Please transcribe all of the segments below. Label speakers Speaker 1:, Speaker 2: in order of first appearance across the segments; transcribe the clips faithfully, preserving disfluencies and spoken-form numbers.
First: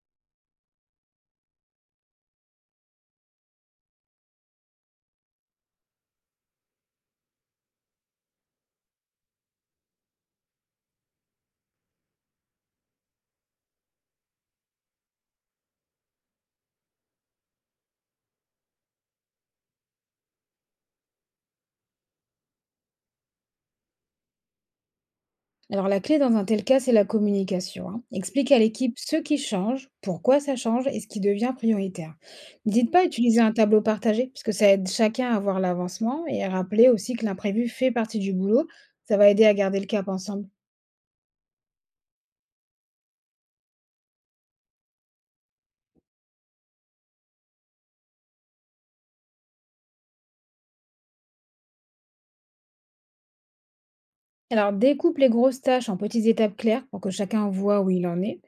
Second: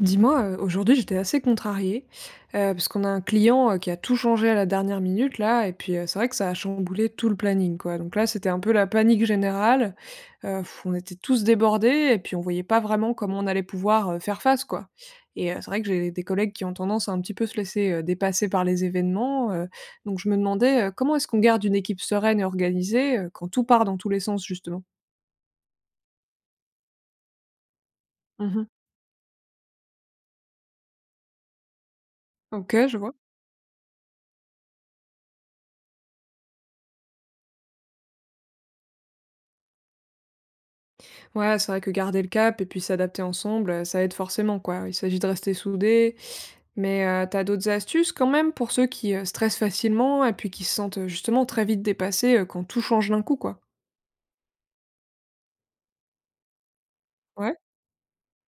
Speaker 1: Dis-moi, heu, aujourd'hui j'étais assez contrariée, heu, parce qu'on a un client, heu, qui a tout changé à la dernière minute là et puis, heu, c'est vrai que ça a chamboulé tout le planning quoi. Donc là, c'était un peu la panique générale, heu, on était tous débordés et puis on voyait pas vraiment comment on allait pouvoir, heu, faire face quoi. Et heu, c'est vrai que j'ai des collègues qui ont tendance à un petit peu se laisser, heu, dépasser par les événements, heu, donc je me demandais, heu, comment est-ce qu'on garde une équipe sereine et organisée, heu, quand tout part dans tous les sens justement?
Speaker 2: Alors la clé dans un tel cas, c'est la communication, hein. Explique à
Speaker 1: Mmh.
Speaker 2: l'équipe ce qui change, pourquoi ça change et ce qui devient prioritaire. Ne
Speaker 1: OK,
Speaker 2: dites
Speaker 1: je
Speaker 2: pas
Speaker 1: vois.
Speaker 2: utiliser un tableau partagé, puisque ça aide chacun à voir l'avancement et à rappeler aussi que l'imprévu fait partie du boulot. Ça va aider à garder le cap ensemble.
Speaker 1: Ouais, c'est vrai que garder le cap et puis s'adapter ensemble, heu, ça aide forcément, quoi. Il s'agit de rester soudés, mais heu, tu d'autres astuces quand même pour ceux qui, heu, stressent facilement et puis qui se sentent, heu, justement très vite dépassés, heu, quand tout change d'un coup, quoi?
Speaker 2: Alors, découpe les grosses tâches en petites étapes claires pour que chacun
Speaker 1: Ouais?
Speaker 2: voit où il en est.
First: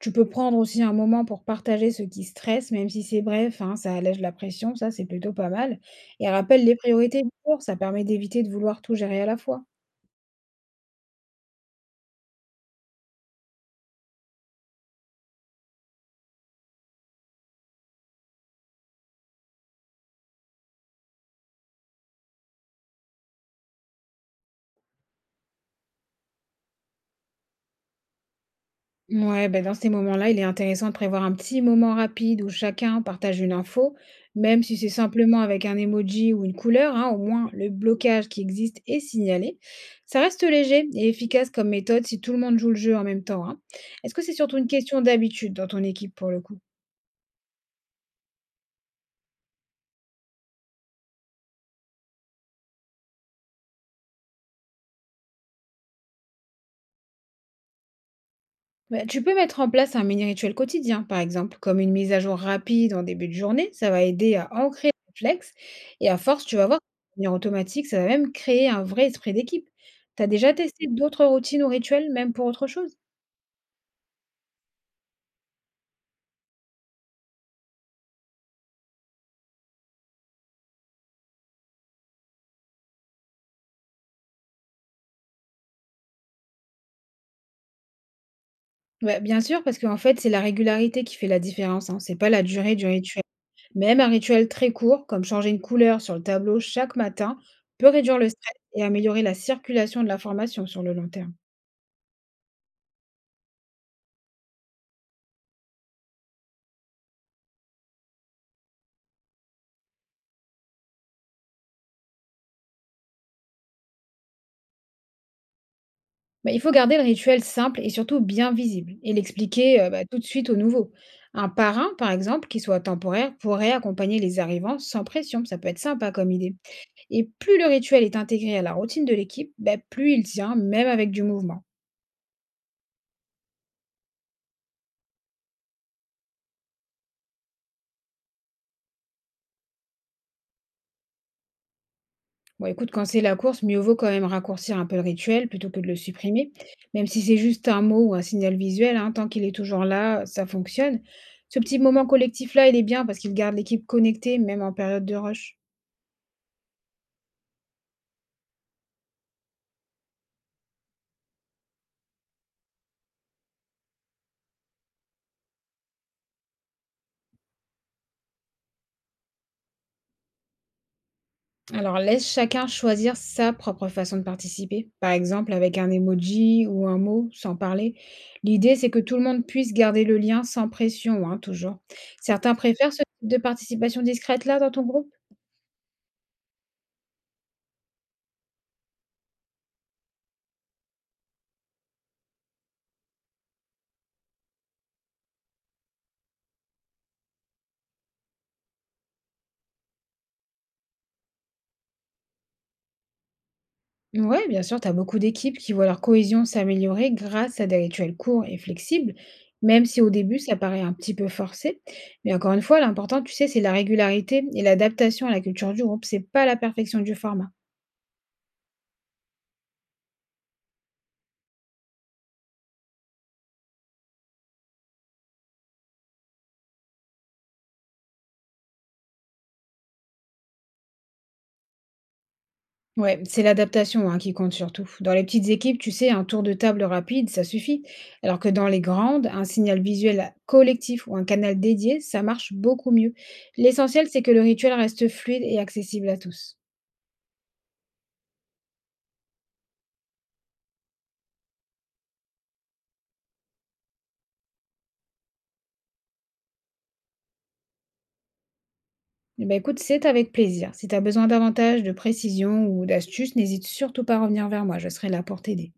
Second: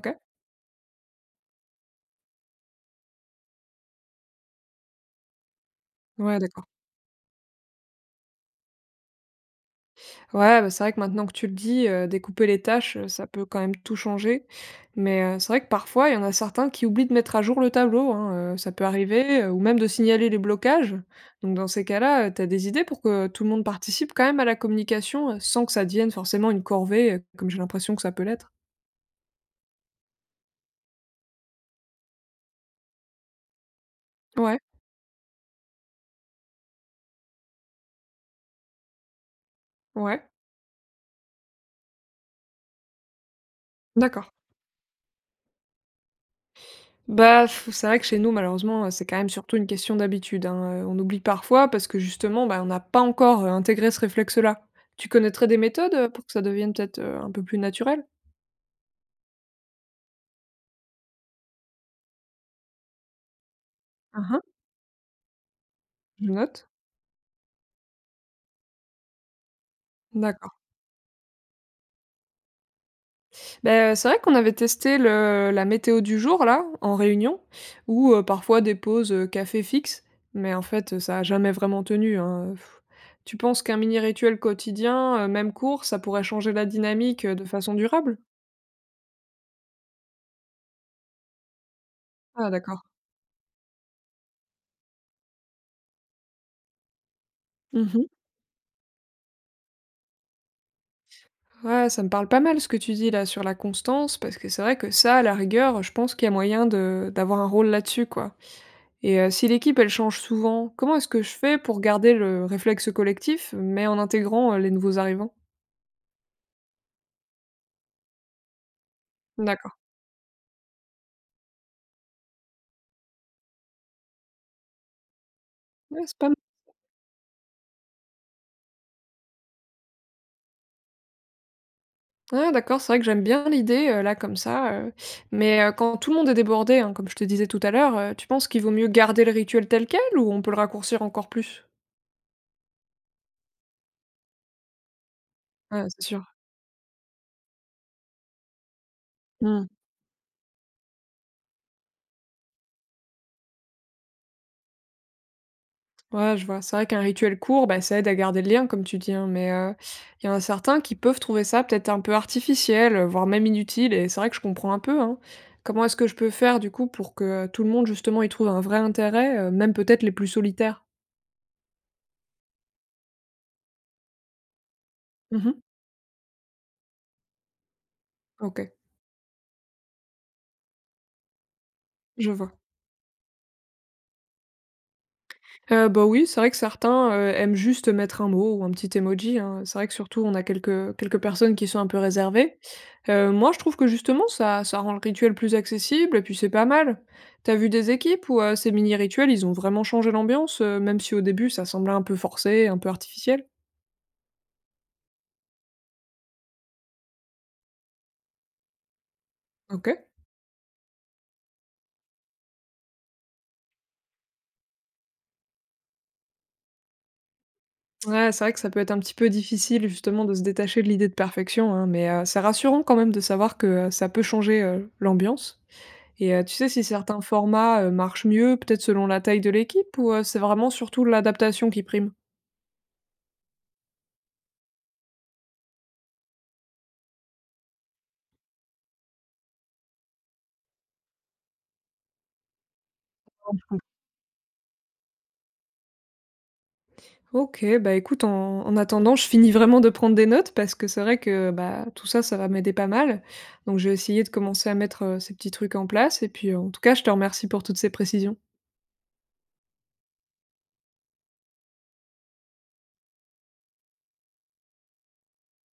Speaker 2: Tu peux prendre aussi un moment pour partager ce qui stresse, même si c'est bref, hein, ça allège la pression, ça c'est plutôt pas mal. Et
Speaker 1: Ouais, d'accord.
Speaker 2: rappelle les priorités du jour, ça permet d'éviter de vouloir tout gérer à la fois.
Speaker 1: Ouais, bah, c'est vrai que maintenant que tu le dis, heu, découper les tâches, heu, ça peut quand même tout changer. Mais, heu, c'est vrai que parfois, il y en a certains qui oublient de mettre à jour le tableau, hein, heu, ça peut arriver, heu, ou même de signaler les blocages. Donc dans ces cas-là, heu, tu as des idées pour que tout le monde participe quand même à la communication, heu, sans que ça devienne forcément une corvée, heu, comme j'ai l'impression que ça peut l'être?
Speaker 2: Ouais, ben dans ces moments-là, il est intéressant de prévoir un petit moment rapide où chacun partage une info,
Speaker 1: Ouais,
Speaker 2: même si c'est simplement avec un emoji ou une couleur, hein, au moins le blocage qui existe est signalé. Ça
Speaker 1: ouais,
Speaker 2: reste léger et efficace comme méthode si tout le monde joue le jeu en même temps, hein. Est-ce que
Speaker 1: d'accord.
Speaker 2: c'est surtout une question d'habitude dans ton équipe pour le coup?
Speaker 1: Bah, f c'est vrai que chez nous, malheureusement, euh, c'est quand même surtout une question d'habitude, hein, heu, on oublie parfois parce que justement, bah, on n'a pas encore, heu, intégré ce réflexe-là. Tu connaîtrais des méthodes, heu, pour que ça devienne peut-être, heu, un peu plus naturel?
Speaker 2: Bah, tu peux mettre en place un mini rituel quotidien, par exemple, comme une mise à jour rapide en début de journée. Ça va
Speaker 1: Hein,
Speaker 2: aider
Speaker 1: hein,
Speaker 2: à ancrer le réflexe. Et à
Speaker 1: je
Speaker 2: force, tu
Speaker 1: note.
Speaker 2: vas voir, de manière automatique, ça va même créer un vrai esprit d'équipe. Tu as
Speaker 1: D'accord.
Speaker 2: déjà testé d'autres routines ou rituels, même pour autre chose?
Speaker 1: Ben, c'est vrai qu'on avait testé le la météo du jour là, en réunion, ou heu, parfois des pauses, heu, café fixes, mais en fait, heu, ça a jamais vraiment tenu, hein, heu, tu penses qu'un mini rituel quotidien, heu, même court, ça pourrait changer la dynamique, heu, de façon durable?
Speaker 2: Bah, bien sûr, parce qu'en fait, c'est la régularité qui fait la différence, hein, c'est pas la
Speaker 1: Ah
Speaker 2: durée
Speaker 1: d'accord.
Speaker 2: du rituel. Même un rituel très court, comme changer une couleur sur le tableau chaque matin, peut
Speaker 1: Mmh.
Speaker 2: réduire le stress et améliorer la circulation de l'information sur le long terme.
Speaker 1: Ouais, ça me parle pas mal ce que tu dis là sur la constance, parce que c'est vrai que ça, à la rigueur, je pense qu'il y a moyen de d'avoir un rôle là-dessus, quoi. Et euh, si l'équipe, elle change souvent, comment est-ce que je fais pour garder le réflexe collectif, mais en intégrant euh, les nouveaux arrivants?
Speaker 2: Bah, il faut garder le rituel simple et surtout bien visible et
Speaker 1: D'accord.
Speaker 2: l'expliquer euh, bah, tout de suite aux nouveaux. Un parrain, par exemple, qui soit temporaire, pourrait accompagner les arrivants sans pression. Ça peut être
Speaker 1: Ouais,
Speaker 2: sympa
Speaker 1: c'est pas
Speaker 2: comme
Speaker 1: mal.
Speaker 2: idée. Et plus le rituel est intégré à la routine de l'équipe, bah, plus il tient, même avec du mouvement.
Speaker 1: Ouais, d'accord, c'est vrai que j'aime bien l'idée euh, là comme ça. euh, Mais euh, quand tout le monde est débordé, hein, comme je te disais tout à l'heure, euh, tu penses qu'il vaut mieux garder le rituel tel quel ou on peut le raccourcir encore plus?
Speaker 2: Bon, écoute, quand c'est la course, mieux vaut quand même raccourcir un peu le rituel plutôt que
Speaker 1: Ouais,
Speaker 2: de le
Speaker 1: c'est sûr.
Speaker 2: supprimer. Même si c'est juste un mot ou un signal visuel, hein, tant qu'il est
Speaker 1: Hmm.
Speaker 2: toujours là, ça fonctionne. Ce petit moment collectif-là, il est bien parce qu'il garde l'équipe connectée, même en période de rush.
Speaker 1: Ouais, je vois. C'est vrai qu'un rituel court, bah, ça aide à garder le lien, comme tu dis, hein, mais euh, il y en a certains qui peuvent trouver ça peut-être un peu artificiel, euh, voire même inutile, et c'est vrai que je comprends un peu, hein. Comment est-ce que je peux faire, du coup, pour que euh, tout le monde, justement, y trouve un vrai intérêt, euh, même peut-être les plus solitaires?
Speaker 2: Alors, laisse chacun choisir sa propre façon de participer, par exemple
Speaker 1: Mhm.
Speaker 2: avec un emoji ou un mot, sans parler.
Speaker 1: Ok,
Speaker 2: L'idée, c'est que tout le monde puisse garder le lien sans pression, hein, toujours.
Speaker 1: je vois.
Speaker 2: Certains préfèrent ce type de participation discrète là dans ton groupe?
Speaker 1: Heu, bah, oui, c'est vrai que certains, heu, aiment juste mettre un mot ou un petit emoji, hein. C'est vrai que surtout on a quelques quelques personnes qui sont un peu réservées. Heu, moi je trouve que justement ça ça rend le rituel plus accessible et puis c'est pas mal. T'as vu des équipes où, heu, ces mini rituels, ils ont vraiment changé l'ambiance, heu, même si au début ça semblait un peu forcé, un peu artificiel?
Speaker 2: Ouais, bien sûr, tu as beaucoup d'équipes qui voient leur cohésion s'améliorer grâce à des rituels courts et flexibles, même
Speaker 1: OK.
Speaker 2: si au début ça paraît un petit peu forcé. Mais encore une fois, l'important, tu sais, c'est la régularité et l'adaptation à la culture du groupe, c'est pas la perfection du format.
Speaker 1: Ouais, c'est vrai que ça peut être un petit peu difficile justement de se détacher de l'idée de perfection, hein, mais, heu, c'est rassurant quand même de savoir que, heu, ça peut changer, heu, l'ambiance. Et heu, tu sais si certains formats, heu, marchent mieux, peut-être selon la taille de l'équipe ou heu, c'est vraiment surtout l'adaptation qui prime?
Speaker 2: Ouais, c'est l'adaptation hein, qui compte surtout. Dans les petites équipes, tu sais, un tour de table rapide, ça suffit. Alors que dans les grandes, un signal visuel collectif ou un canal dédié, ça marche beaucoup mieux. L'essentiel, c'est que le rituel reste fluide et accessible à tous.
Speaker 1: OK, bah, écoute, en en attendant, je finis vraiment de prendre des notes parce que c'est vrai que, bah, tout ça, ça va m'aider pas mal. Donc je vais essayer de commencer à mettre, heu, ces petits trucs en place et puis, heu, en tout cas, je te remercie pour toutes ces précisions.
Speaker 2: Eh ben, écoute, c'est avec plaisir. Si tu as besoin davantage de précision ou d'astuces, n'hésite surtout pas à revenir vers moi, je serai là pour t'aider.